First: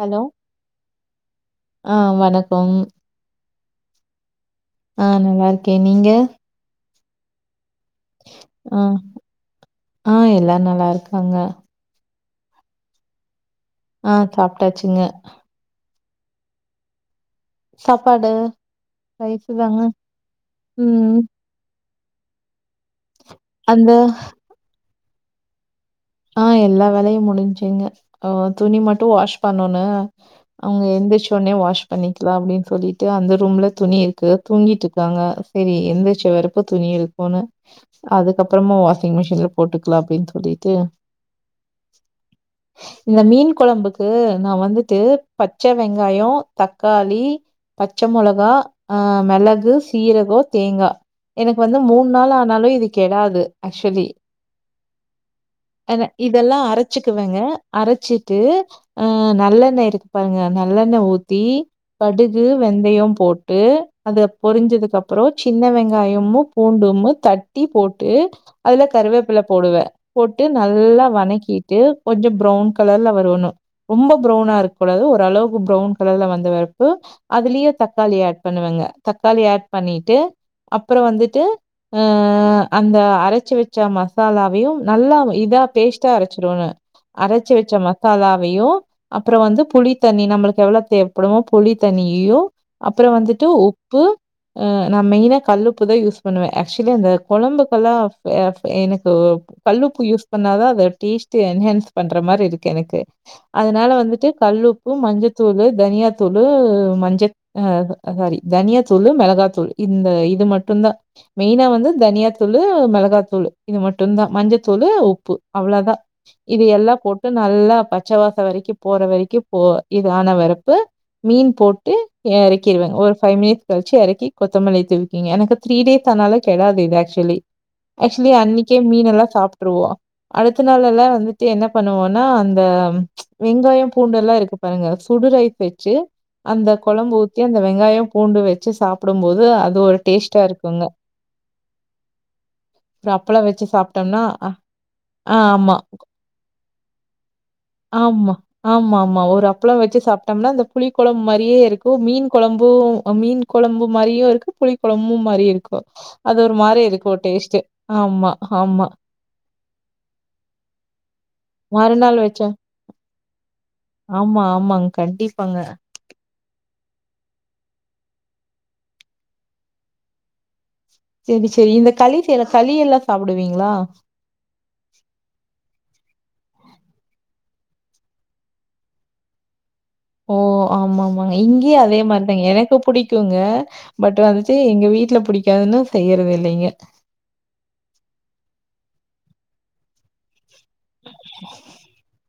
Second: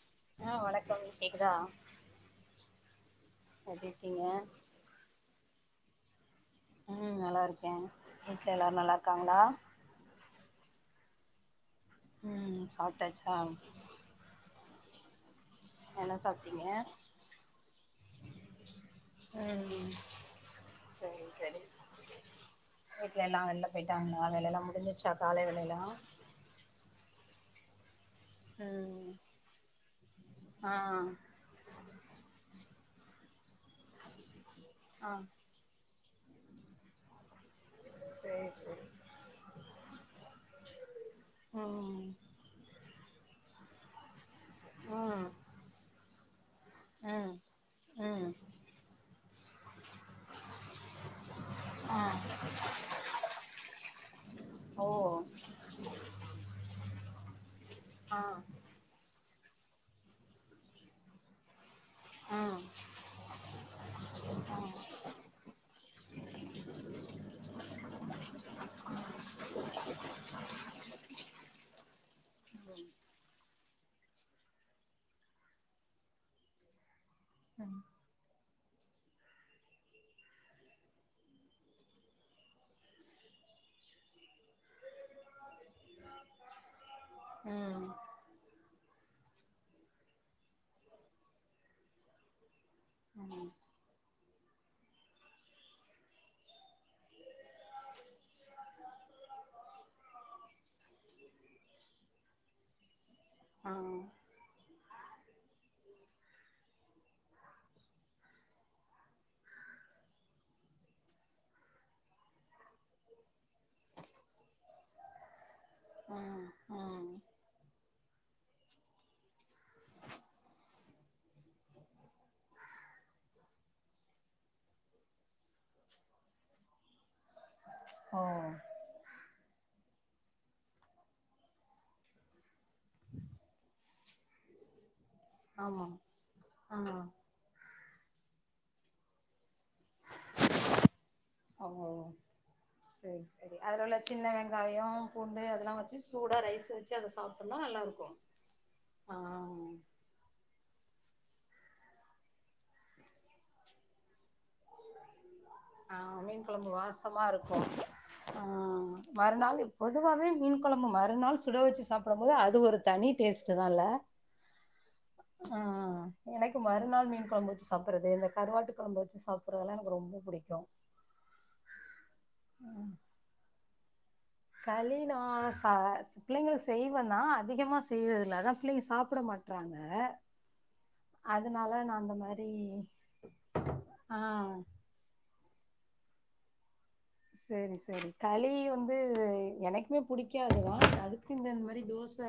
Hello ஆ வணக்கம் கேக்குதா ஆ வணக்கம் எப்டி இருக்கீங்க ஆ நல்லா இருக்க நீங்க ம் நல்லா இருக்க வீட்ல ஆ எல்லாரும் நல்லா இருக்காங்களா ஆ எல்லாரு நல்லா இருக்காங்க ம் சாப்டாச்சா ஆ சாப்டாச்சுங்க என்ன சாப்டீங்க சாப்பாடு ரைசு தாங்க ம் ம் வீட்டுல எல்லா வெள்ல அந்த பேயிட்டாங்களா வேல்லல்லா முடிஞ்சிச்சா காலை வேலல்லா ஆ எல்லா வேலையு முடிஞ்சுங்க அ துணி மட்டும் ம் வாஷ் பண்ணணு ஆ அவுங்க எந்திச்சி ஒன்னே வாஷ் பண்ணிக்கலா அப்டின்னு சொல்லிட்டு அந்த ரூம்ல துணி இருக்கு தூங்கிட்டு ஆ இருக்காங்க சரி எந்தி ச்ச வெரப்ப துணி இருக்குனு சரி அதுக்கப்புறமா சரி வாஷிங் மிஷின்ல போட்டுக்கலா அப்டின்னு சொல்லிட்டு ம் இந்த மீன் கொழம்புக்கு நா வந்துட்டு ம் பச்ச வெங்காயம் தக்காளி ம் பச்ச ம் மொளகா ஆ மிளகு சீரகம் தேங்கா எனக்கு வந்து ஆ மூணாள் ஆனாலும் இது கெடாது ஆக்சுலி ஓ அத இதெல்லா அரைச்சுக்குவங்க ஆ அரச்சிட்டு ஆ நல்லெண்ண இருக்கு பாருங்க நல்லெண்ண ஊத்தி கடுகு ம் வெந்தயம் போட்டு அந்த ம் பொறிஞ்சதுக்கு அப் அப்புறோ சின்ன வெங்காயமு பூண்டுமு தட்டி போட்டு அதுல கருவேப்பில போடுவ போட்டு நல்லா வணக்கிட்டு கொஞ்சோ ப்ரவுன் கலர்ல வரணு ரொம்ப ப்ரவுனா இருக்க கூடாது ஒரு அளவு ப்ரவுன் கலர்ல வந்த பிறகு அதுலயே ம் தக் தக்காளி ஆட் பண்ணுவேங்க தக்காளி ஆட் பண்ணிட்டு அப்பறோ வந்துட்டு அ அந்த அரைச்சு வச்ச மசாலாவையு நல்லா இதா பேஸ்ட்டா அரைச்சிருவ நானு அரைச்சு வச்ச ம் மசாலாவையு அப்பறோ வந்து புளித்தண்ணி நம்மளுக்கு எவ்வளோ தேவப்படுமோ புளித் தண்ணியையு அப்பறோ வந்துட்டு உப்பு ஆ நா மெய்னா கல்லுப்புதா யூஸ் பண்ணுவே ஆக்சுலி அந்த குழம்புகெல்லா எ எனக்கு கல்லுப்பு யூஸ் பண்ணாதா அத டேஸ்டு என்ஹென்ஸ் பண்ற மாரி இருக்கு எனக்கு ஆ அதுனால வந்துட்டு கல்லுப்பு மஞ்சதூளு தனியாதூளு மஞ்ச அ சாரி தனியா தூளு மெளகா தூளு இந்த இது மட்டுந்தா மெயினா வந்து தனியாதூளு மிளகாத்தூளு இது மட்டுந்தா மஞ்சத்தூளு உப் பு அவ்ள தா ம் இது எல்லா ம் போட்டு நல்லா பச்சவாச வரைக்கு போற வரைக்கு போ இது ஆன வரப்பு மீன் போட்டு இறக்கிறுவ ஒரு ஃபைவ் மினிட் கழிச்சு இறக்கி கொத்தமல்லி தூவி எனக்கு த்ரீ டேஸ் ஆனால கெடாது இது ஆக்சுலி ஆக்சுலி ஓ அன்னிக்கே மீன் எல்லா சாப்பிட்டுருவோ அடுத்த நாள் எல்லா வந்துட்டு என்ன பண்ணுவோனா அந்த வெங்காயோ பூண்டு எல்லா இருக்கு பாருங்க சுடு ரைஸ் ஆமா வச்சு அந்த ஆமா குழம்பு ஊத் தி அந்த வெங்காயோ பூண்டு வச்சு சாப்பிடும் போது அது ஒரு டேஸ்ட்டா இருக்குங்க ஓ ஒரு செரி அப்பளம் செரி வச்சு அதுல உள்ள சாப்ட்டோம்னா சின்ன அ வெங்காயோ ஆ பூண்டு அதெல்லா ஆமா. வச்சு சூடா ரைஸ் வச்சு அத சாப்டோம்னா நல்லா இருக்கு ஆமா. ஆ டம்னா இந்த புளி குழம்பு மாரியே இருக்கு மீன் குழம்பு மீன் குழம்பு மாரியு இருக்கு புளி குழம்பும் மாரியு இருக்கு ஆ அது மீன் ஒரு கொழம்பு மாரி இருக்கு வாசமா டேஸ்டே ஆமா ஆமா மறுநாளு பொதுவாவே மீன் குழம்பு மறுநாள் சுட வச்சு மறுநாள் சாப்டும் போது வச்சா அது ஒரு தனி டேஸ்டு தால்ல ஆமா, ஆமாங்க. கண்டிப்பாங்க. அ அ எனக்கு மறுநாள் மீன் குழம்பு வச்சு சாப்புட்றது இந்த கருவாட்டு குழம்பு வச்சு சாப்பிடுற தெல்லா எனக்கு ரொம்ப புடிக்கு செரி செரி இந்த களி செய்ற களி எல்லா சாப்டுவீங்களா களி நா சா பிள்ளைங்களு செய்வந்தா அதிகமா செய்றதில்ல அதா பிள்ளைங்க சாப்ட மாட் றாங்க ஓ ஆமா ஆமா இங்கயு அதே மாரிதாங்க மாரி எனக்கு புடிக்குங்க ஆ பட் வந்துட்டு எங்க வீட்ல புடிக்காதுன்னு செய்யறதில்லைங்க செரி செரி களி வந்து எனக்குமே புடிக்காதுதா அதுக்கு இந்த மாரி தோச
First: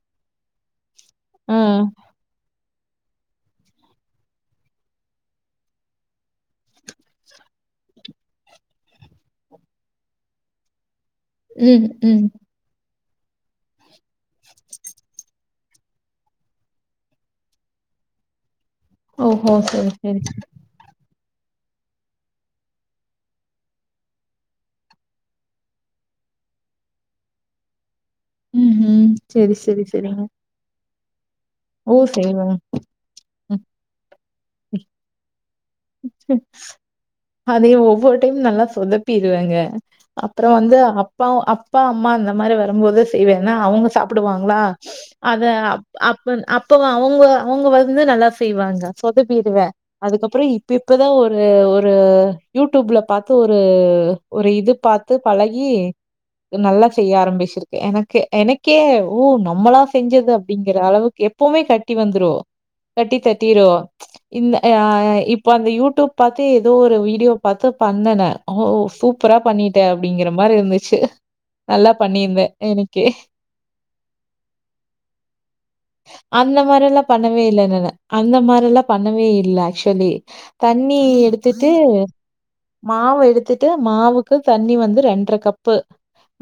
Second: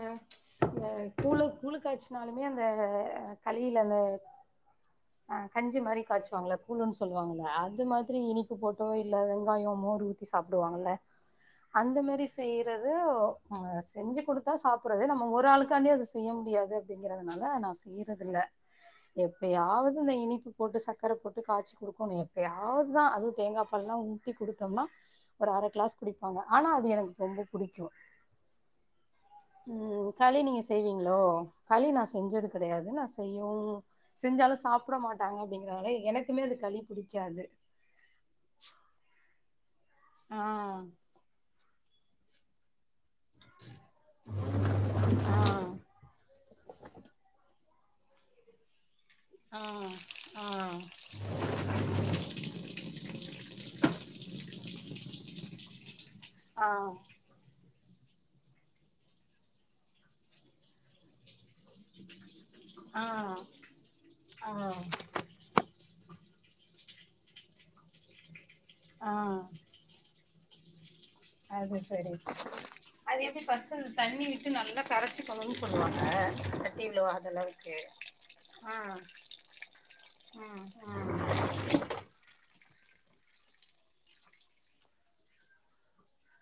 இந்த கூ ஆ கூலு காய்ச்சினாலுமே அந் த களில அந்த ஆ கஞ்சி மாரி காய்சுவாங்கல கூழுன்னு சொல்லுவாங்கல்ல அது மாதிரி இனிப்பு போட்டோ இல்ல ங்காயோ மோர் ஊத்தி சாப்டுவாங்கல்ல ம் அந்த ம் மாரி செய்யுறது அ செஞ்சு குடுத்தா சாப்புட்றது நம்ம ஒரு ஆளுக்காண்டி அத செய்ய முடியாது அப்டிங்கிறதுனால நா செய்றதில்ல ஓஹோ சரி எப்பயாவது இந்த சரி இனிப்பு போட்டு சக்கர போட்டு காய்ச்சி குடுக்கணு எப்போயாவது தா அதுவு தேங்காபாலெல்லா ஊ த்தி குடுத்தோம்னா ஒரு அர க்ளாஸ் குடிப்பாங்க ஆனா அது எனக்கு ரொம்ப புடிக்கு ம் ம் செரி செரி ம் செரிங்க களி நீங்க செய்வீங்களோ களி ஓ நா செஞ்சது செய்வங்க கிடையாது நா ம் செய்யும் செஞ்சாலு சாப்ட மாட்டாங்க அப்டிங்கறதுனால எனக்குமே அது களி புடிக்காது நீங்க ஒவ்வொரு டைம் நல்லா சொதப்பிருவேங்க ஆ அப்றோ வந்து அப்பா அப்பா அம்மா அந்த மாரி வரும்போது செய்வேனா அவுங்க சாப்டுவாங்களா அத ஆ அப் அப்ப அவுங்களா அவங்க வந்து நல்லா செய்வாங்க ஆ சொதப்பிடுவே அதுக்கப்றோ இப் பிப் இப்பதா ஒரு ஒரு யூடிப்ல பாத்து ஒரு ஒரு இது பாத் து பழகி ஆ ஆ நல்லா செய்ய ஆரம்பிச்சிரு எனக்கு எனக்கே ஓ நம்மளா செஞ்சது அப்டிங்கற அளவுக்கு எப் பவுமே கட்டி வந்துரு கட்டி ஆ தட்டிரு இந்த ஆ இப் ப அந்த யூடூப் பாத்து ஏதோ ஒரு வீடியோ பாத்து பண்ணனே ஓ ஆ சூப்பரா பண்ணிட் ட அப்டிங்கிற மாரி இருந்துச்சி அது சரி அது எப்டி ஃபஸ்ட் அந்த தண்ணி விட்டு நல்லா கரச்சி கொ அந்த மாரி எல்லா பண்ணவே இல்ல அளவுக்கு நானு அந்த மாரி ஆ எல்லா பண்ணவே இல்ல ஆக்ச்வலி ம் தண்ணி ம் எடுத்துட்டு மாவு எடுத்துட்டு மாவுக்கு தண்ணி வந்து ரெண்டர கப்பு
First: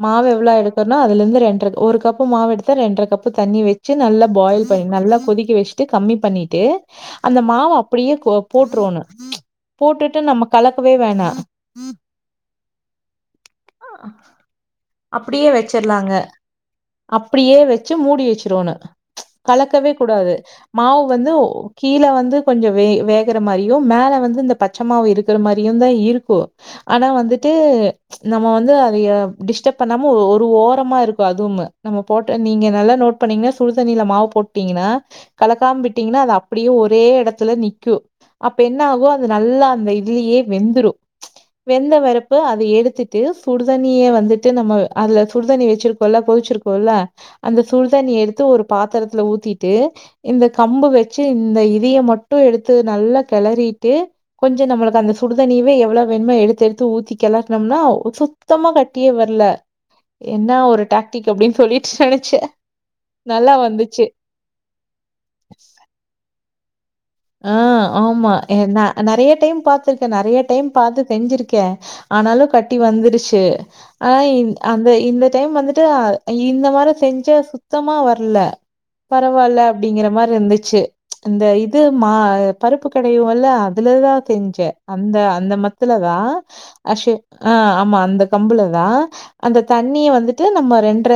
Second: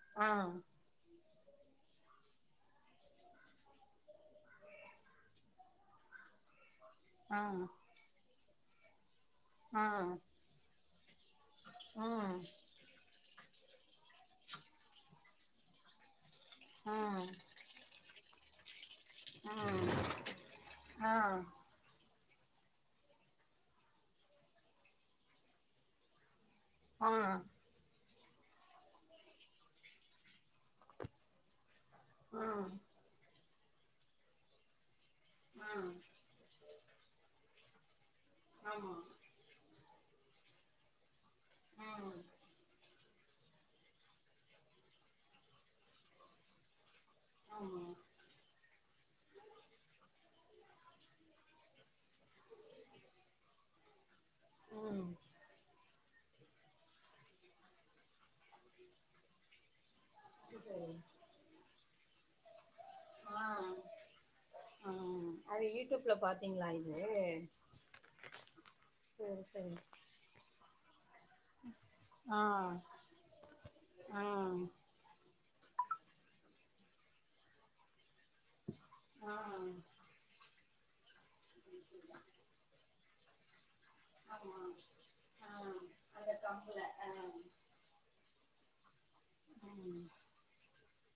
மாவு ஆ எவ்ளோ எடுக் த்தனா அதுலந்து இரண்டர ஒரு கப்பு மாவு எடுத்தா ரெண்டர கப்பு தண்ணி வெச்சு நல்லா பாயில் பண்ணி நல்லா கொதிக்க வச் ட்டு கம்மி பண்ணிட்டு அந்த ஆ மாவ அப்டியே கோ போட்றோனு ஆ ம் போட்டுட்டு நம்ம கலக்கவே வேணா ம் அப்டியே வச்சர்லாங்க அப்டியே வெ ச்சு மூடி வச்சிருவோனு ம் கலக்கவே கூடாது மாவு ஆ வந்து கீழ வந்து கொஞ்ச வே வேகற மாரியு மேல வந்து இந்த பச்ச மாவு இருக்கற மாரியு தா இருக்கு ஆனா ஆ வந்துட்டு நம்ம வந்து அதைய டிஸ்டப் பண்ணாம ஒரு ஓரமா இருக்கு அதுவுமு நம்ம போட்ட ஆ நீங்க நல்லா நோட் பண்ணீங்னா சுடு தண்ணில மாவு போட்டீங்கனா ஆ கலக்காம் விட்டீங்கனா அது அப் டியு ஒரே எடத்துல நிக்கு அப்ப என்ன ஆமா ஆகு அது நல்லா அந்த இதுலியே வெந்துரு வெந்த ம் வரப்பு அ த எடுத்துட்டு சுடு தண்ணிய வந்துட்டு நம்ம அதுல சுடு தண்ணி வச்சிருக்குல்ல கொதிச்சிருக்குல்ல அந்த ஆமா சூடு தண்ணிய எடுத்து ஒரு பாத்தரத்துல ஊத்திட்டு இந்த கம்பு வச்சி இந்த இதைய மட்டு எடுத்து நல்லா கெளறிட்டு கொஞ்ச நம்மளுக்கு ம் அந்த சுடு தண்ணியவே எவ்ளோ வேணுமோ எடுத்து எடுத்து ஊத்தி கெளர்னம்னா சுத்தமா கட்டியே வர்ல என்ன ஒரு டாக்டிக் அப்டின் சொல்லிட் நெனச்சே ஆ நல்லா வந்துச்சு ஆ அத யூடூப்ல பாத்தீங்களா இது ஆ ஆமா எ நா நெறைய சரி டைம் சரி பாத்திருக்கே நெறைய டைம் பாத்து செஞ்சிருக் கே ஆ ஆனாலு கட்டி வந்துருச்சி ஆ அந்த இந்த டைம் வந்துட்டு இந்த மாரி செஞ்சா சுத்தமா வர்ல ஆ பரவால்ல ஆமா அப்டிங்கிற மார்ருந்துச்சி அந்த இ து மா பருப்பு கடைவோ இல்ல அதுல தா செஞ்சே அந்த அந்த ஆ மத்துல தா அந்த கம்புல அஷே ஆ ஆமா அந்த கம்புல தா அந்த தண்ணிய வந்துட்டு நம்ம ரெண்டர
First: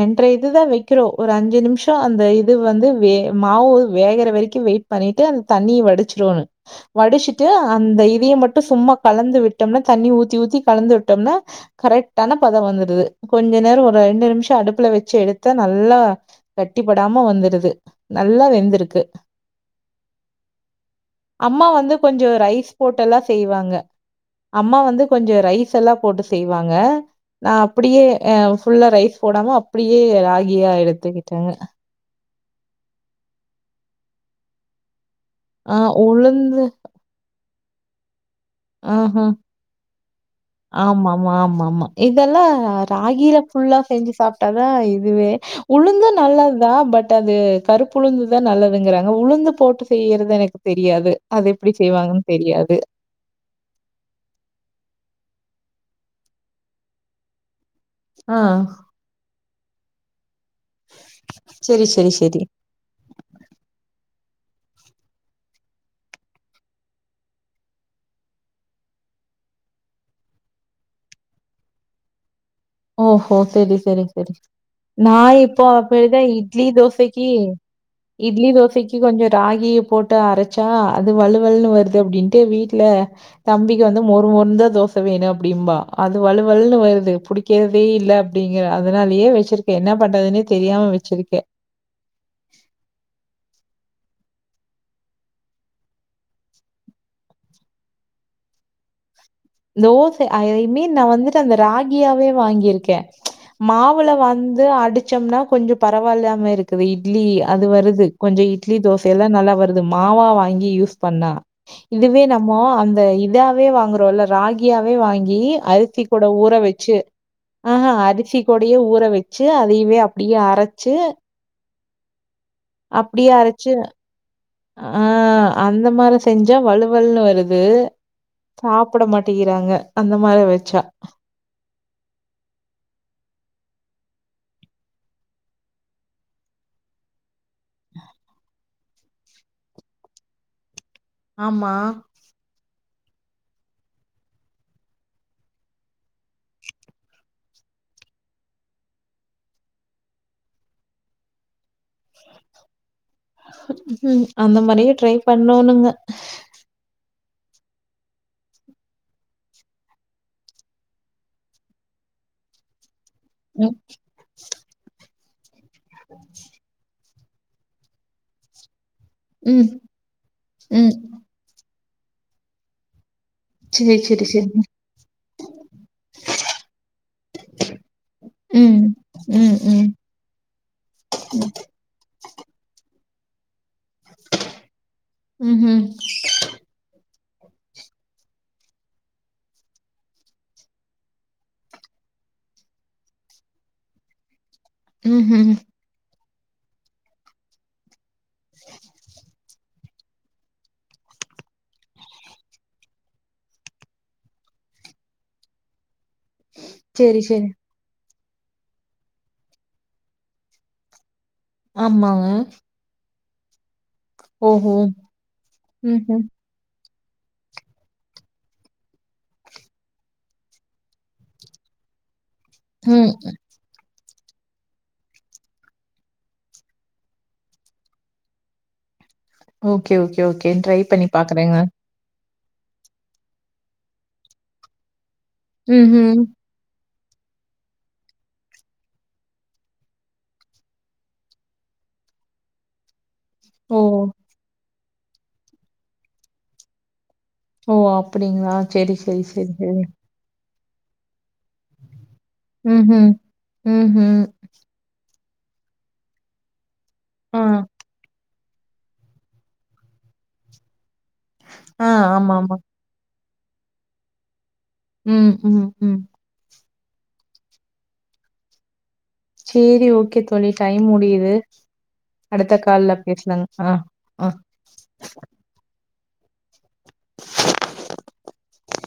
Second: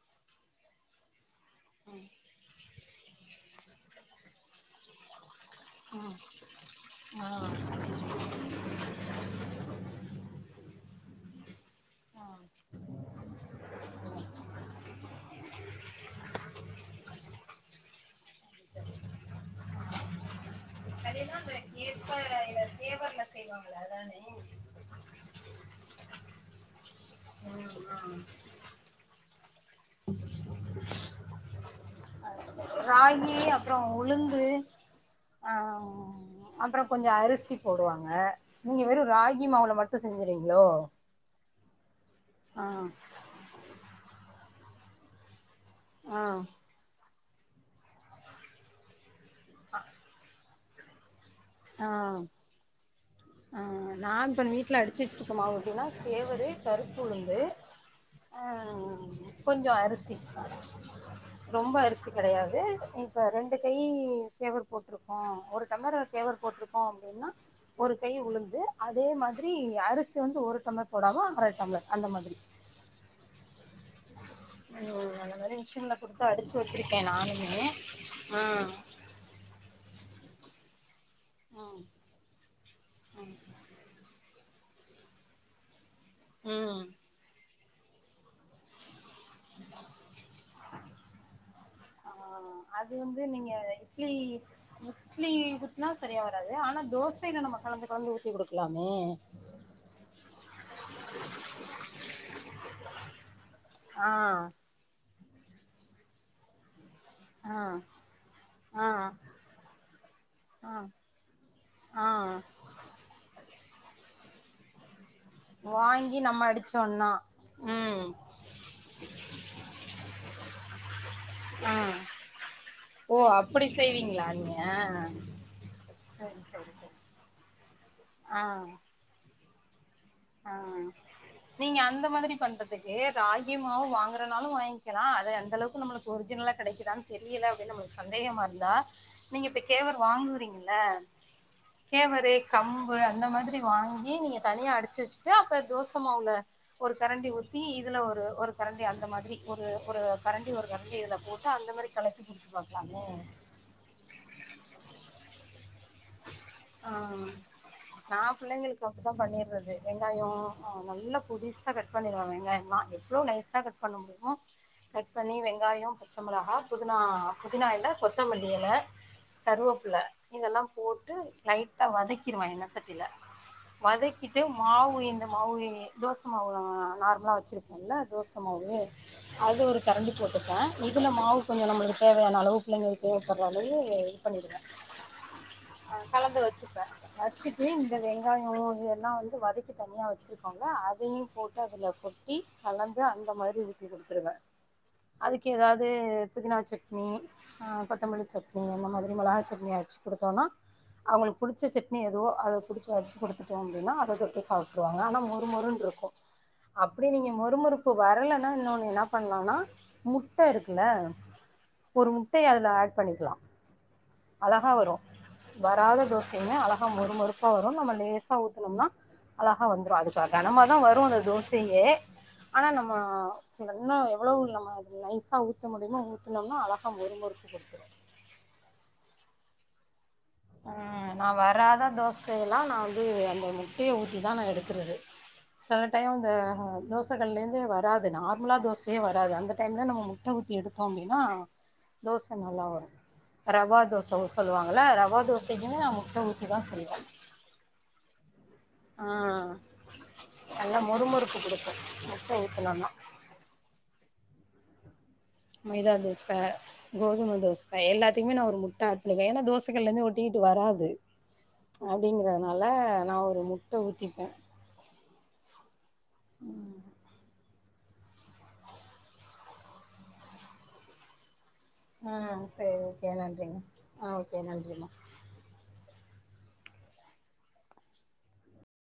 ரெண்டரை இது தா வைக் கிறோ ஒரு அஞ்சு நிமிஷோ அந்த இது வந்து வே மாவு வேகற வரிக்கு வெயிட் பண்ணிட்டு அந் தண்ணி வடிச்சிறோனு ஆ வடிச்சிட்டு அந்த இதைய மட்டு சும்மா கலந்து விட் டம்னா தண்ணி ஊத்தி ஊத்தி கலந்து விட்டம்னா கரெக்ட்டான பத வந்துடுது கொஞ்ச நேரோ ஒரு ரெண்டு நிம்ஷோ அடுப்புல வச்சி எடுத்த நல்லா கட்டிப் படாம வந்துருது நல்லா வெந்திருக்கு அதெல்லாம் அந்த அம்மா வந்து கேப்ப கொஞ்ச இல்ல ரைஸ் போட்டல்லா கேவர்ல செய்வாங்க செய்வாங்களே அதானே அம்மா வந்து கொஞ்ச ரைஸ் செல்லா போட்டு செய்வாங்க நா அப்டியே அ ஃபுல்லா ரைஸ் போடாம அப் டியே ராகியா எடுத்துக் கிட்டங்க ராகி அப்றோ உளுந்து ஆ அப்றோ கொஞ்ச அரிசி போடுவாங்க நீங்க வெறும் ஆஹ்ஹா ராகி மாவுல மட்டும் செஞ்சுறீங்களோ ஆமா ஆமா ஆமா ஆமா இதெல்லா ஆ ராகில ஃபுல்லா செஞ்சு சாப்ட்டா தா இதுவே உளுந்தும் ஆ நல்லதுதா பட் அது கருப்புளுந்துதா நல்லதுங்கிறாங்க உளுந்து போட்டு செய்யறது எனக்கு தெரியாது அது எப்டி ஆ செய்வாங்கன்னு தெரியாது ஆ நான் இப்ப மீட்டுல அடிச்சு வச்சிருக்க மாவு எப்டின்னா கேவரு கருப்புளுந்து ஆ கொஞ்சோ அரிசி ரொம்ப சரி, அரிசி சரி, சரி. கெடையாது ம் இப்ப ரெண்டு கை கேவர் போட்ருக்கோ ஒரு டம்ளர் கேவர் போட்ருக்கோ அப்டின்னா ஒரு கை உளுந்து அதே மாதிரி அரிசி வந்து ஒரு டம்ளர் போடாம அர டம்ளர் அந்த மாதிரி ஓஹோ செரி செரி செரி ம் நா அந்த மாரி இப்போ மிஷின்ல அப்டிதா குடுத்து அடிச்சு இட்லி வச்சிருக்கே தோசக்கீ நானுமே ஆ இட்லி தோசக்கி கி கொஞ்சோ ராகிய போட் ட்டு அரச்சா அது வழு வழுன்னு வருது அப்டின்ட்டு வீட்டுல தம்பிக்கு வந்து மொறுமொறுந்தா தோச வேணு அப்டிம்பா அது வழுவழுன்னு ம் வருது புடிக்கிறதே இல்ல அப்டிங்கற அதனாலயே வெச் சுருக்கே என்ன பண்றதுன்னே தெரியாம வச்சிருக்கே ஆ அது வந்து நீங்க இட்லி இட்லியிதுக்னா சரியா வராது ஆனா தோசையில நம்ம கலந்து கலந்து ஊத்தி குடுக்கலாமே தோச அது ஜ மீன் நா வந்துட்டு அந்த ராகியாவே வாங்கியிருக்கே ஆ மாவுல வந்து அடிச்சம்னா கொஞ்ச பரவால்லாம இருக்குது இட் லி ஆ அது வருது கொஞ்சோ இட்லி ஆ தோசல்லா நல்லா வருது மாவா வாங்கி ஆ யூஸ் பண்ணா ஆ இதுவே நம்ம அந்த இதாவே வாங்குறோல்ல ராகியாவே வாங்கி கி அருத்தி வாங்கி கூட நம்ம ஊற வெச்சு அடிச்சோன்னா ஆஹா ம் அரிசி கொடையே ஊற வெச்சு அதையுவே அப்டியே அரச்சு ஆ அப்டியே அரச்சு ங்ளாய [unintelligible] ஆ அந்த மாரி செஞ்சா சரி வழுவழுன்னு வருது ஆ சாப் சாப்பட மாட்டிகிறாங்க அந்த மாரி ஆ வச்சா நீங்க அந்த மாதிரி பண்றதுக்கு ராகி மாவு வாங்குறனாலு வாங்கிக்கலா அது அந்த அளவுக்கு நம்ளுக்கு ஒரிஜினலா கெடக்கிதா தெரியல நம்ளுக்கு சந்தேகமா இருந்தா நீங்க இப்ப கேவர் வாங்றீங்ல்லா ஆமா. கேவரு கம்பு அந்த மாதிரி வாங்கி நீங்க தனியா அடிச்சு வச்சுட்டு அப்ப தோசைமாவுல ஒரு கரண்டி ஊத்தி இதுல ஒரு ஒரு கரண்டி அந்த மாதிரி ஒரு ஒரு கரண்டி ஒரு கரண்டி இதுல போட் ட்டா அந்த மாதிரி கலச்சி குடுத்து பாக்லால்ல உம் அந்த மாரியு ட்ரை பண்ணோனுங்க ஹா நா பிள்ளைங்ளுக்கு அப்டி தா பண்ணிர்றது வெங்காயோ நல்லா போடுசா கட் பண்ணுற்வே வெங்காயோலா எவ்ளோ நைஸா ம், கட் பண்ண முடியுமோ கட் பண்ணி வெங்காயோ பச்சமிளகா புதினா புதினாயல கொத்தமல்லியல ம், கருவேப்ல இதெல்லா ம். போட்டு லைட்டா வதக்கிருவே எண்ணெ சட்டில செர் செரி செரி ம் மாவு இந்த மாவு தோச மாவு நா நார்மலா வச்சுருப்ப்பேன்ல தோச மாவு ம், ம், அது ஒரு ம். கரண்டி போட்டுபே இதுல மாவு கொஞ்சோ நம்மளுக்கு தேவ யான அளவு பிள்ளைங்களுக்கு தேவப்படுற அளவு இது பண்ணிடுவே ம்ஹ்ம். ஆ‌ கலந்து வச்சுப்பே வச்சுட்டு இந்த வெங்காய இதெல்லா வத் வதக்கி தனியா வச்சுருக்கோல்ல அதையு போட்டு அதுல கொட்டி கலந்து அந்த மாரி ஊத்திகுடுக் த்ருவே அதுக்கு ம்ஹ்ம். ஏதாது புதினா சட்னி அ கொத்தமல்லி சட்னி அந்த மாதிரி மொளகா சட்னி அர்ச் குடுத்தோன்னா அவங்களுக் பிடிச்ச சட்னி எதுவோ அத குடிச்ச அடிச்சு குடுத்துட்டோ அப்டின்னா அத தொட்டு சாப்ட்ருவாங்க ஆனா மொறுமொறுன்னு இருக்கு அப்டி சரி, நீங்க சரி. மொறுமொறுப் பு வர்லன்னா இன்னொனு என்ன பண்லானா முட்ட இருக்குல ஒரு ஆமாங்க. முட்டைய அதுல ஆட் பண்ணிக்கலா அழகா ஓஹோ! வரு வராத ம்ஹ்ம். தோசையுமே அழகா மொறுமொறுப்பா வரு நம்ம லேசா ஊத்தனம்னா அழகா வந்துரு அதுக்காக கணமாதா வரு அந்த தோசையே ஆனா நம்ம ம். இன்னு எவ்ளோ நம்ம நைஸா ஊத்த முடியுமோ ஊத்தினோம்னா அழகா மொறுமொறுப்பு கொடுத்துரும் ஓகே ஓகே ஓகே ட்ரை பண்ணி பாக்கறங்க தோசையெல்லா நா வந்து அந்த முட்டைய ஊத்திதா நா எடுக்கறது சில டையம் ம்ஹ்ம். இந்த தோச கள்லிருந்தே வராது நார்மலா தோசையே வராது அந்த டைம்ல நம்ம முட்ட ஊத்தி எடுத்தோ அப்டின்னா தோச நல்லா வரு ரவா ஓ! தோச ஊத் சொல்லுவாங்கள ரவா தோசைக்குமே நா முட்ட ஊத்திதா செய்வ ஓ அப்டிங்களா ஆ நல்லா மொறுமொறுப்பு கொடுக்கு முட்ட ஊ ஹ் ஹும் ஹ் ஹும் மைதா தோச கோதும ஆ, தோச எல்லாத்திக்குமே நா ஒரு முட் ட ஏன்னா கள்ல இருந்து ஒட்டிக்கிட்டு வராது ஆ. ஆமாமா. அப்படிங்கறதுனால நா ஒரு முட் முட்ட ஊத்திப்பே ம் ம் ம் செரி ஓகே தோழி டைம் முடியுது ஆ அடுத்த சரி கால்ல ஓகே பேசலாங் நன்றிங்க ஆ ஆ ஓகே நன்றிம்மா [inaudible]